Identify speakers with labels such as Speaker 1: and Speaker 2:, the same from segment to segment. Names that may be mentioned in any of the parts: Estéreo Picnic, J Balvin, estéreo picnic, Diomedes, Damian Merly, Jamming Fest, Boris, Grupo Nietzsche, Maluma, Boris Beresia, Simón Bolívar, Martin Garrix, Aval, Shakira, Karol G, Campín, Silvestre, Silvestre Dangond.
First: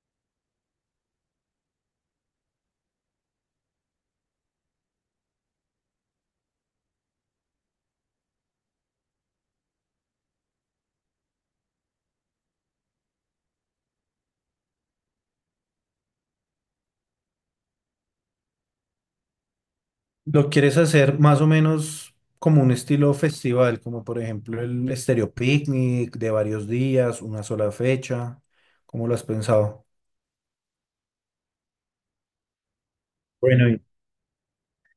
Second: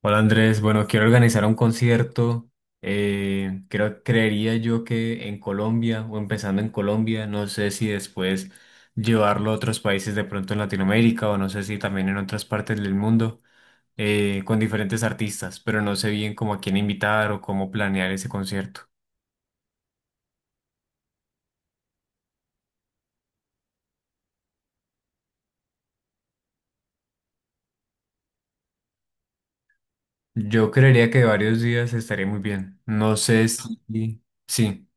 Speaker 1: Hola Andrés, bueno, quiero organizar un concierto. Creo, creería yo que en Colombia o empezando en Colombia, no sé si después llevarlo a otros países de pronto en Latinoamérica o no sé si también en otras partes del mundo con diferentes artistas, pero no sé bien cómo a quién invitar o cómo planear ese concierto.
Speaker 2: Lo quieres hacer más o menos como un estilo festival, como por ejemplo el estéreo Picnic de varios días, una sola fecha. ¿Cómo lo has pensado?
Speaker 1: Yo creería que varios días estaría muy bien. No sé
Speaker 2: Bueno, ¿y,
Speaker 1: si... Sí.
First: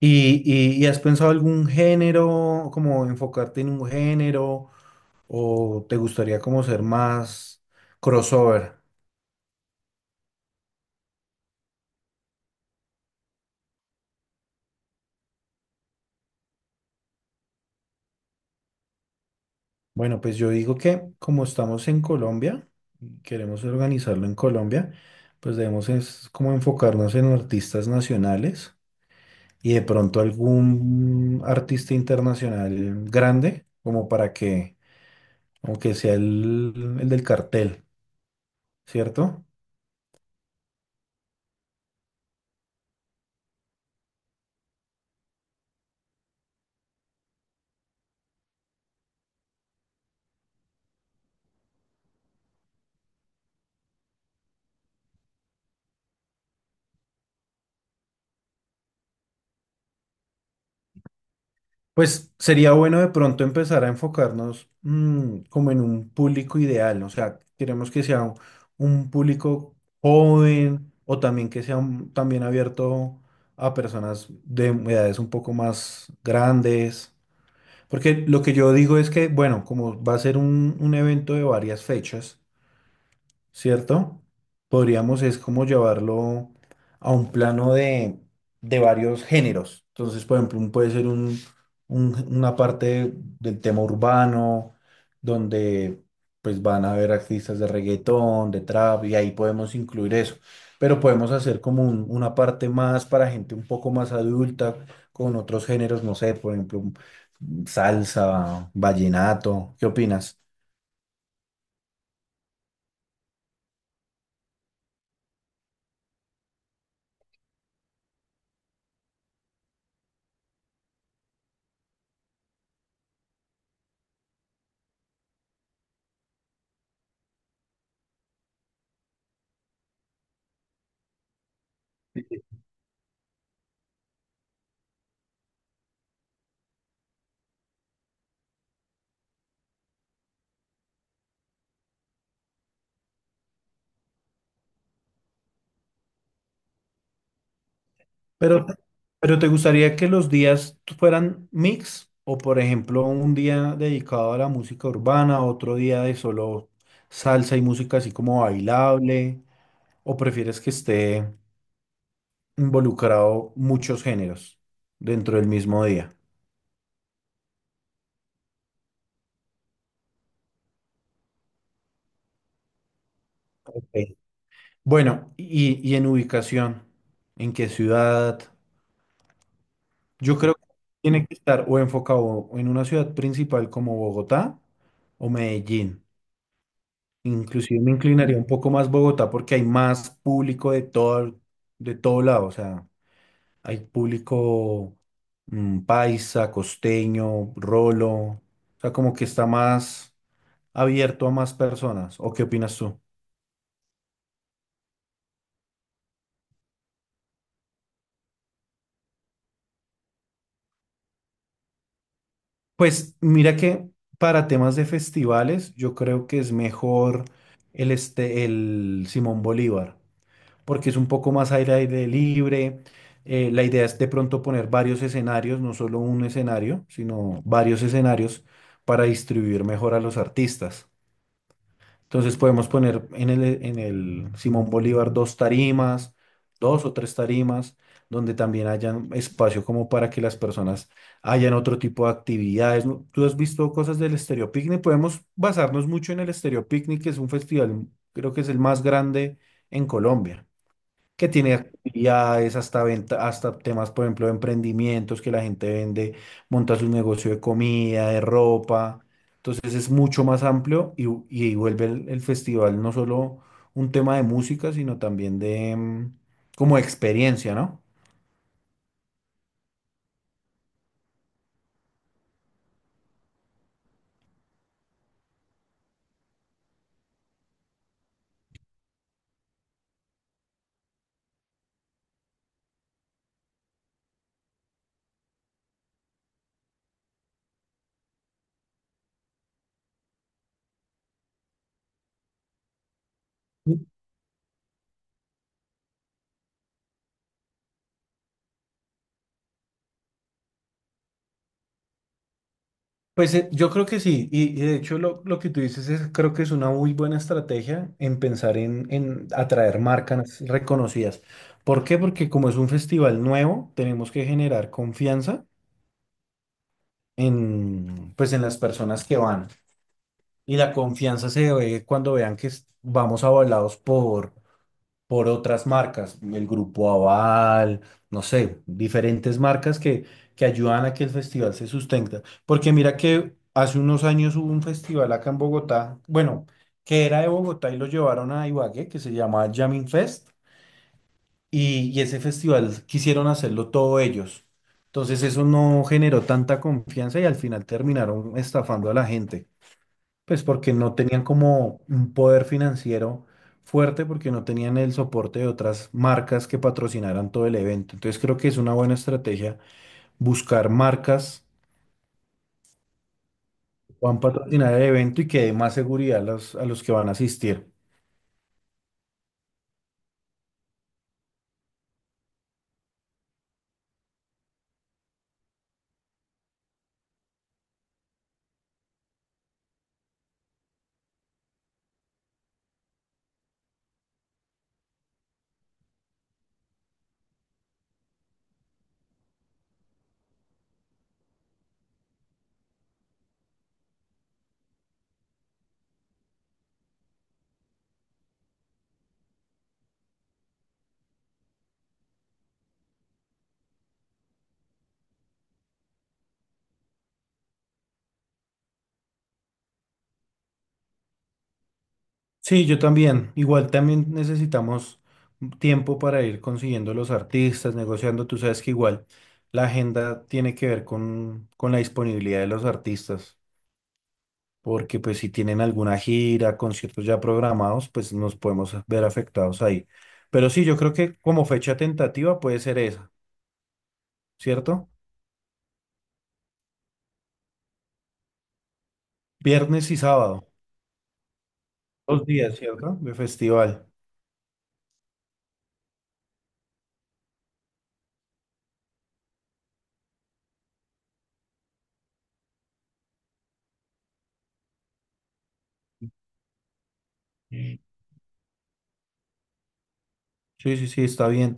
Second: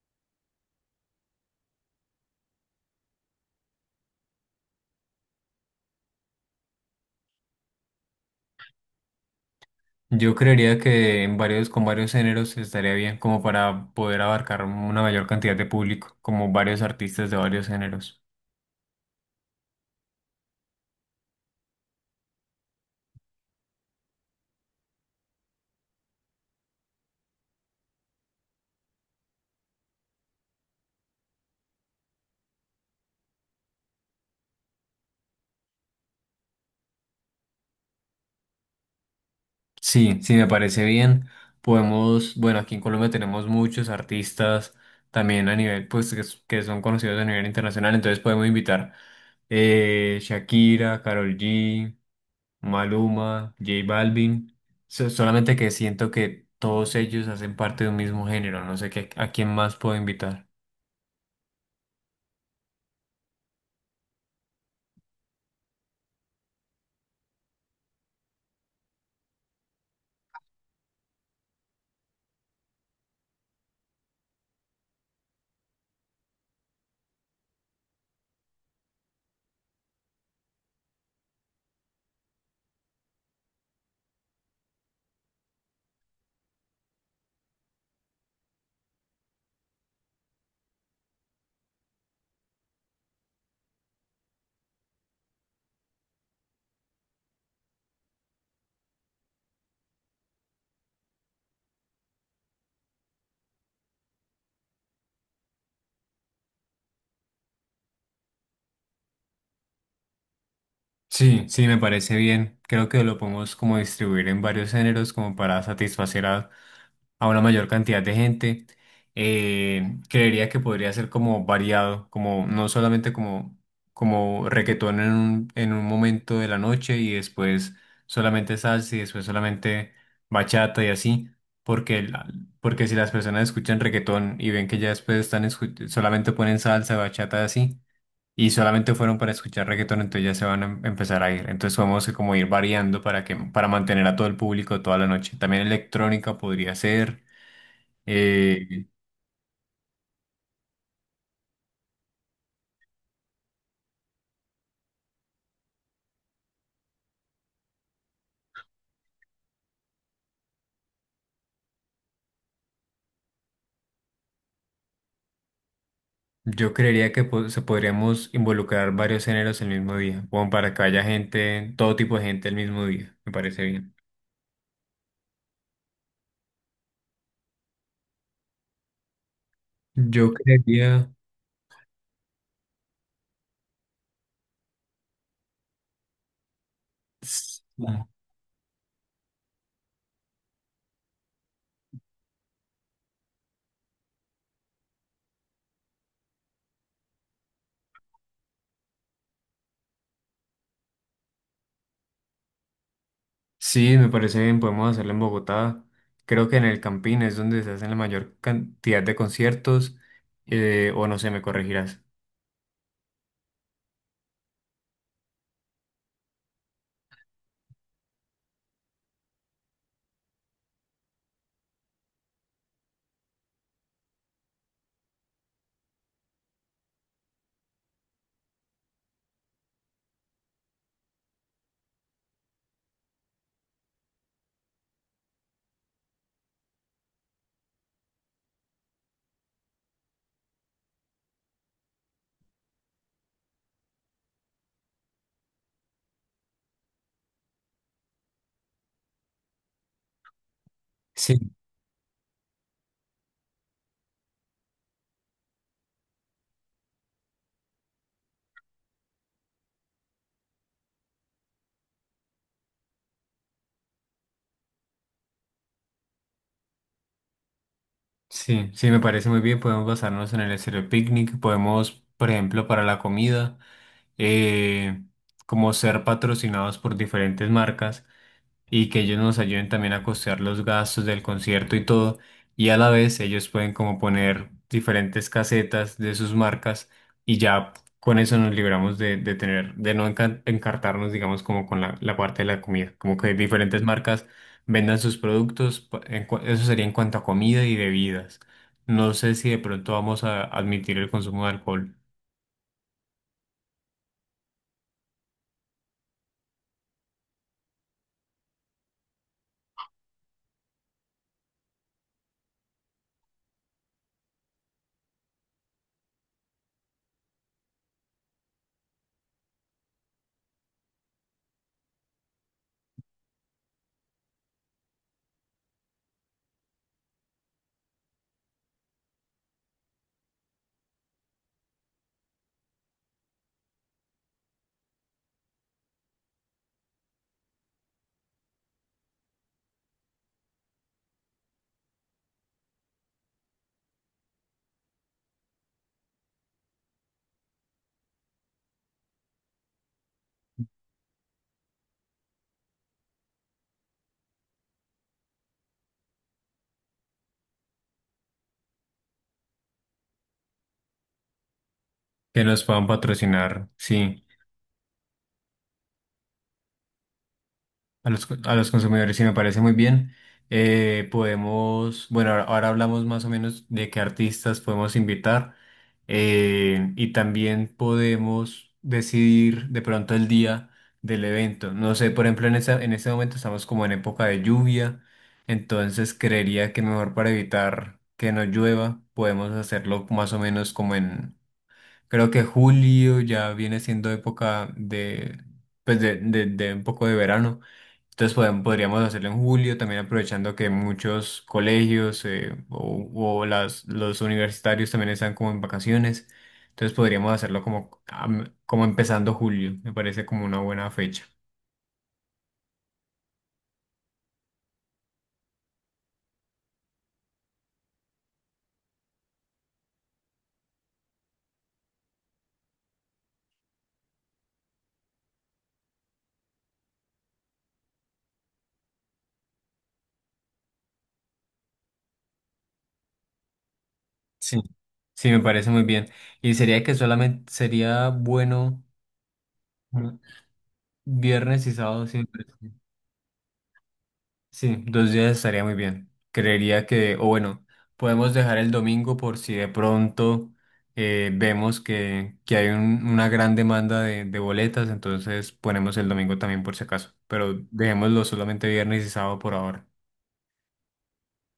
Speaker 2: y has pensado algún género, como enfocarte en un género, o te gustaría como ser más crossover?
Speaker 1: Yo creería que en varios, con varios géneros estaría bien como para poder abarcar una mayor cantidad de público, como varios artistas de varios géneros.
Speaker 2: Bueno, pues yo digo que como estamos en Colombia, y queremos organizarlo en Colombia, pues debemos es como enfocarnos en artistas nacionales y de pronto algún artista internacional grande, como para que, aunque sea el del cartel, ¿cierto?
Speaker 1: Sí, sí, me parece bien. Podemos, bueno, aquí en Colombia tenemos muchos artistas también a nivel, pues, que, que son conocidos a nivel internacional, entonces podemos invitar Shakira, Karol G, Maluma, J Balvin. Solamente que siento que todos ellos hacen parte de un mismo género, no sé qué, a quién más puedo invitar.
Speaker 2: Pues sería bueno de pronto empezar a enfocarnos como en un público ideal, o sea, queremos que sea un público joven o también que sea también abierto a personas de edades un poco más grandes, porque lo que yo digo es que, bueno, como va a ser un evento de varias fechas, ¿cierto? Podríamos es como llevarlo a un plano de varios géneros. Entonces, por ejemplo, puede ser un, una parte del tema urbano, donde pues van a haber artistas de reggaetón, de trap, y ahí podemos incluir eso. Pero podemos hacer como una parte más para gente un poco más adulta, con otros géneros, no sé, por ejemplo, salsa, vallenato. ¿Qué opinas?
Speaker 1: Sí, sí, me parece bien. Creo que lo podemos como distribuir en varios géneros como para satisfacer a una mayor cantidad de gente. Creería que podría ser como variado, como no solamente como, como reggaetón en un momento de la noche y después solamente salsa y después solamente bachata y así, porque, porque si las personas escuchan reggaetón y ven que ya después están solamente ponen salsa, bachata y así y solamente fueron para escuchar reggaetón, entonces ya se van a empezar a ir. Entonces vamos a como ir variando para que, para mantener a todo el público toda la noche. También electrónica podría ser.
Speaker 2: Pero,
Speaker 1: eh,
Speaker 2: pero ¿te gustaría que los días fueran mix? O por ejemplo, un día dedicado a la música urbana, otro día de solo salsa y música así como bailable, o prefieres que esté involucrado muchos géneros dentro del mismo día?
Speaker 1: yo creería que se podríamos involucrar varios géneros el mismo día, como para que haya gente, todo tipo de gente el mismo día. Me parece bien.
Speaker 2: Ok. Bueno, y en ubicación, ¿en qué ciudad?
Speaker 1: Yo
Speaker 2: Yo creo que
Speaker 1: creería.
Speaker 2: tiene que estar o enfocado en una ciudad principal como Bogotá o Medellín.
Speaker 1: s-
Speaker 2: Inclusive me inclinaría un poco más Bogotá porque hay más público de todo lado. O sea, hay público paisa, costeño, rolo. O sea, como que está más abierto a más personas. ¿O qué opinas tú?
Speaker 1: Sí, me parece bien, podemos hacerlo en Bogotá. Creo que en el Campín es donde se hacen la mayor cantidad de conciertos, o no sé, me corregirás.
Speaker 2: Pues mira que para temas de festivales, yo creo que es mejor el Simón Bolívar. Porque es un poco más aire, aire libre. La idea es de pronto poner varios escenarios, no solo un escenario, sino varios escenarios para distribuir mejor a los artistas. Entonces podemos poner en el Simón Bolívar dos tarimas, dos o tres tarimas, donde también hayan espacio como para que las personas hayan otro tipo de actividades. ¿No? ¿Tú has visto cosas del Estéreo Picnic? Podemos basarnos mucho en el Estéreo Picnic, que es un festival, creo que es el más grande en Colombia que tiene actividades, hasta venta, hasta temas, por ejemplo, de emprendimientos que la gente vende, monta su negocio de comida, de ropa. Entonces es mucho más amplio y vuelve el festival no solo un tema de música, sino también de como experiencia, ¿no?
Speaker 1: Sí, sí, me parece muy bien. Podemos basarnos en el estéreo picnic. Podemos, por ejemplo, para la comida, eh, como ser patrocinados por diferentes marcas y que ellos nos ayuden también a costear los gastos del concierto y todo. Y a la vez ellos pueden como poner diferentes casetas de sus marcas y ya con eso nos libramos de tener, de no encartarnos, digamos, como con la, la parte de la comida. Como que diferentes marcas vendan sus productos, eso sería en cuanto a comida y bebidas. No sé si de pronto vamos a admitir el consumo de alcohol,
Speaker 2: Pues yo creo que sí, y de hecho lo que tú dices es, creo que es una muy buena estrategia en pensar en atraer marcas reconocidas. ¿Por qué? Porque como es un festival nuevo, tenemos que generar confianza en, pues en las personas que van. Y la confianza se ve cuando vean que vamos avalados por otras marcas, el grupo Aval, no sé, diferentes marcas que ayudan a que el festival se sustenta. Porque mira que hace unos años hubo un festival acá en Bogotá, bueno, que era de Bogotá y lo llevaron a Ibagué, que se llamaba Jamming Fest. Y ese festival quisieron hacerlo todo ellos. Entonces eso no generó tanta confianza y al final terminaron estafando a la gente. Pues porque no tenían como un poder financiero fuerte, porque no tenían el soporte de otras marcas que patrocinaran todo el evento. Entonces creo que es una buena estrategia buscar marcas
Speaker 1: que nos puedan patrocinar,
Speaker 2: que puedan
Speaker 1: sí.
Speaker 2: patrocinar el evento y que dé más seguridad a los que van a asistir.
Speaker 1: A los, a los consumidores, sí, me parece muy bien. Podemos, bueno, ahora hablamos más o menos de qué artistas podemos invitar y también podemos decidir de pronto el día del evento. No sé, por ejemplo, en esa, en este momento estamos como en época de lluvia, entonces creería que mejor para evitar que no llueva, podemos hacerlo más o menos como en, creo que julio ya viene siendo época de, pues de, de un poco de verano. Entonces podríamos hacerlo en julio, también aprovechando que muchos colegios o las, los universitarios también están como en vacaciones. Entonces podríamos hacerlo como, como empezando julio. Me parece como una buena fecha.
Speaker 2: Sí, yo también. Igual también necesitamos tiempo para ir consiguiendo los artistas, negociando. Tú sabes que igual la agenda tiene que ver con la disponibilidad de los artistas, porque pues si tienen alguna gira, conciertos ya programados, pues nos podemos ver afectados ahí. Pero sí, yo creo que como fecha tentativa puede ser esa,
Speaker 1: Sí,
Speaker 2: ¿cierto?
Speaker 1: sí, me parece muy bien. Y sería que solamente sería bueno
Speaker 2: Viernes y
Speaker 1: mm,
Speaker 2: sábado,
Speaker 1: viernes y sábado. Sí,
Speaker 2: dos días, ¿cierto? De festival.
Speaker 1: sí, dos días estaría muy bien. Creería que, o bueno, podemos dejar el domingo por si de pronto vemos que hay una gran demanda de boletas, entonces ponemos el domingo también por si acaso, pero
Speaker 2: Sí,
Speaker 1: dejémoslo solamente viernes y sábado por ahora.
Speaker 2: sí, sí, está bien.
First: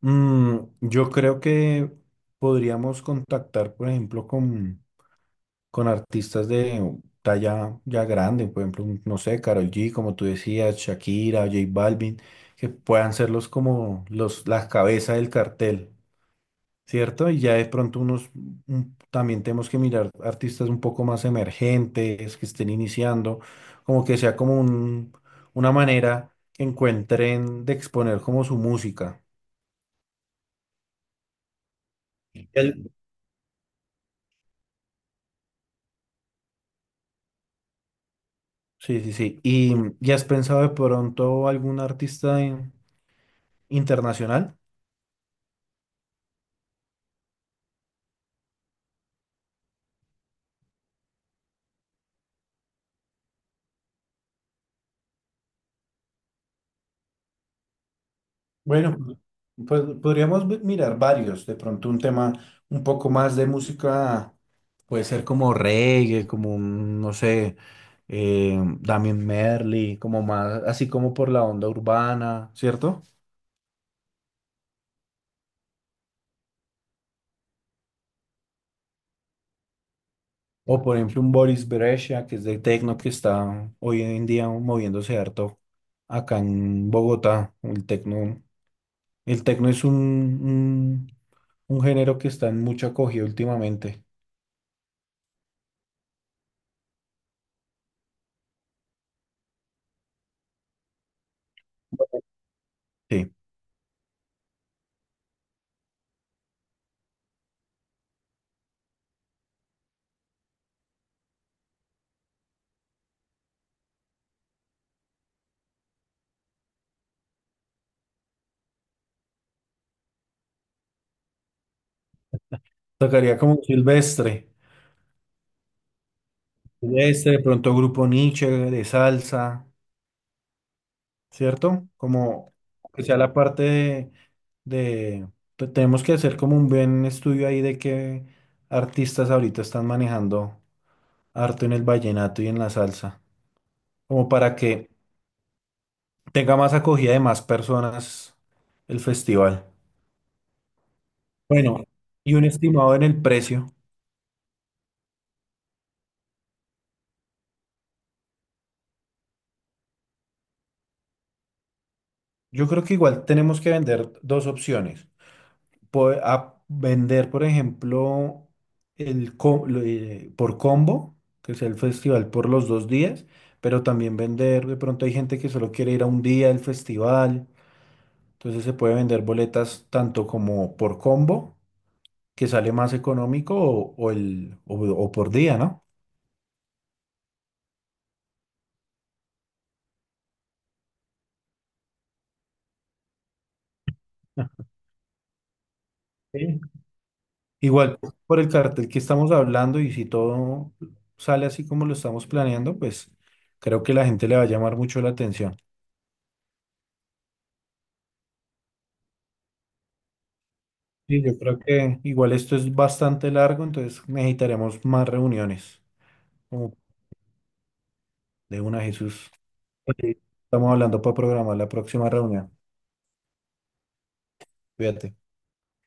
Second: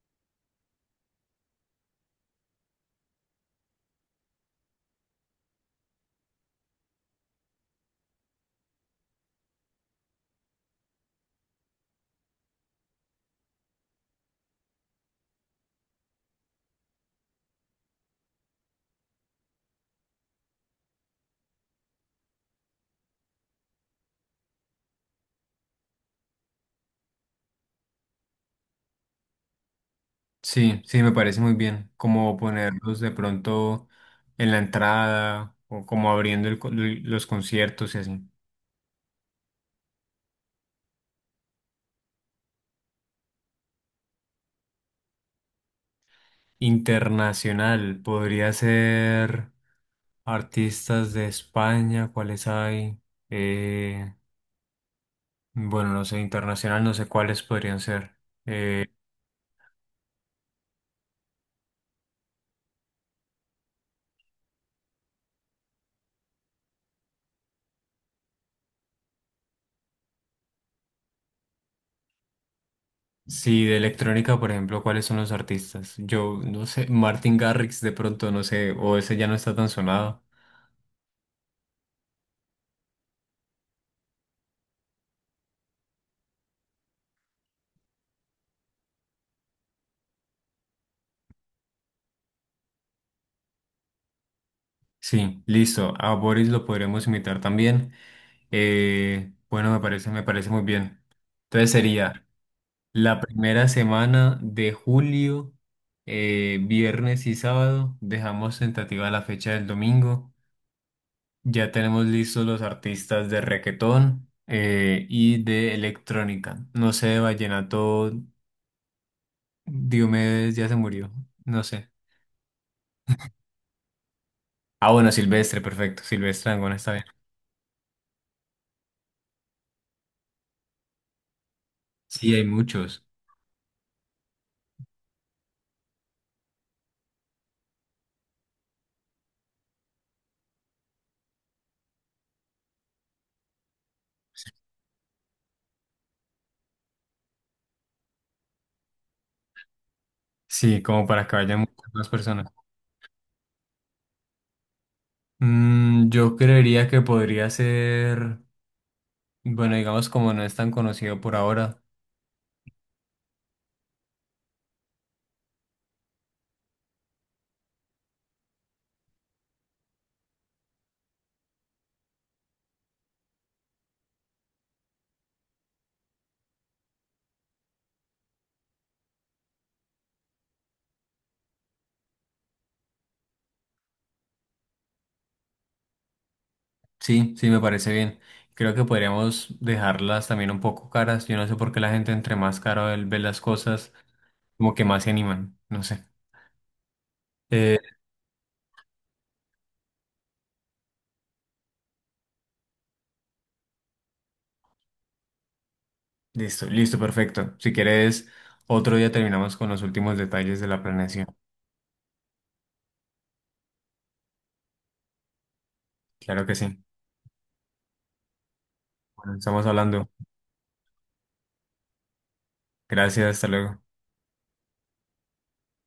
Speaker 2: Mm, yo creo que podríamos contactar, por ejemplo, con artistas de talla ya grande, por ejemplo, no sé, Karol G, como tú decías, Shakira, J Balvin, que puedan ser los como los, las cabezas del cartel, ¿cierto? Y ya de pronto unos, también tenemos que mirar artistas un poco más emergentes, que estén iniciando, como que sea como un, una manera que encuentren de exponer como su música.
Speaker 1: Sí, sí, me parece muy bien, como ponerlos de pronto en la entrada o como abriendo el los conciertos y así.
Speaker 2: Sí, sí, sí. Y has pensado de pronto algún artista internacional?
Speaker 1: Internacional podría ser... Artistas de España, ¿cuáles hay? Eh, bueno, no sé, internacional, no sé cuáles podrían ser.
Speaker 2: Bueno, pues, podríamos mirar varios. De pronto un tema un poco más de música, puede ser como reggae, como un, no sé, Damian Merly, como más, así como por la onda urbana, ¿cierto?
Speaker 1: Sí, de electrónica, por ejemplo, ¿cuáles son los artistas? Yo no sé, Martin Garrix de pronto, no sé, o ese ya no está tan sonado.
Speaker 2: O por ejemplo un Boris Beresia, que es de techno, que está hoy en día moviéndose harto acá en Bogotá, el techno. El tecno es un género que está en mucho acogido últimamente.
Speaker 1: Sí, listo. A Boris lo podremos imitar también. Bueno, me parece muy bien. Entonces sería la
Speaker 2: Sí.
Speaker 1: primera semana de julio, viernes y sábado. Dejamos tentativa la fecha del domingo. Ya tenemos listos los artistas de reggaetón y de electrónica. No sé, de vallenato, Diomedes ya se murió. No sé.
Speaker 2: Tocaría como Silvestre.
Speaker 1: Ah, bueno, Silvestre, perfecto. Silvestre Dangond está bien.
Speaker 2: Silvestre, de pronto Grupo Nietzsche, de salsa, ¿cierto?
Speaker 1: Sí, hay
Speaker 2: Como que
Speaker 1: muchos.
Speaker 2: sea la parte de, de- tenemos que hacer como un buen estudio ahí de qué artistas ahorita están manejando harto en el vallenato y en la salsa. Como para que tenga más acogida de más personas el festival.
Speaker 1: Sí, como para que vayan
Speaker 2: Bueno,
Speaker 1: muchas más
Speaker 2: y un
Speaker 1: personas.
Speaker 2: estimado en el precio.
Speaker 1: Mm, yo creería que podría ser, bueno, digamos como no es tan conocido por ahora.
Speaker 2: Yo creo que igual tenemos que vender dos opciones. A vender, por ejemplo, por combo, que sea el festival por los dos días, pero también vender, de pronto hay gente que solo quiere ir a un día del festival, entonces se puede vender boletas tanto como por combo, que sale más económico, o por día, ¿no?
Speaker 1: Sí, sí, me parece bien. Creo que podríamos dejarlas también un poco caras. Yo no sé por qué la gente entre más caro él ve las cosas. Como que más se animan, no sé.
Speaker 2: Sí.
Speaker 1: Eh,
Speaker 2: Igual, por el cartel que estamos hablando y si todo sale así como lo estamos planeando, pues creo que la gente le va a llamar mucho la atención.
Speaker 1: listo, listo, perfecto. Si quieres, otro día terminamos con los últimos detalles de la
Speaker 2: Sí,
Speaker 1: planeación.
Speaker 2: yo creo que igual esto es bastante largo, entonces necesitaremos más reuniones.
Speaker 1: Claro que sí.
Speaker 2: Como de una, Jesús.
Speaker 1: Bueno, estamos
Speaker 2: Ok.
Speaker 1: hablando.
Speaker 2: Estamos hablando para programar la próxima reunión.
Speaker 1: Gracias, hasta luego.
Speaker 2: Cuídate.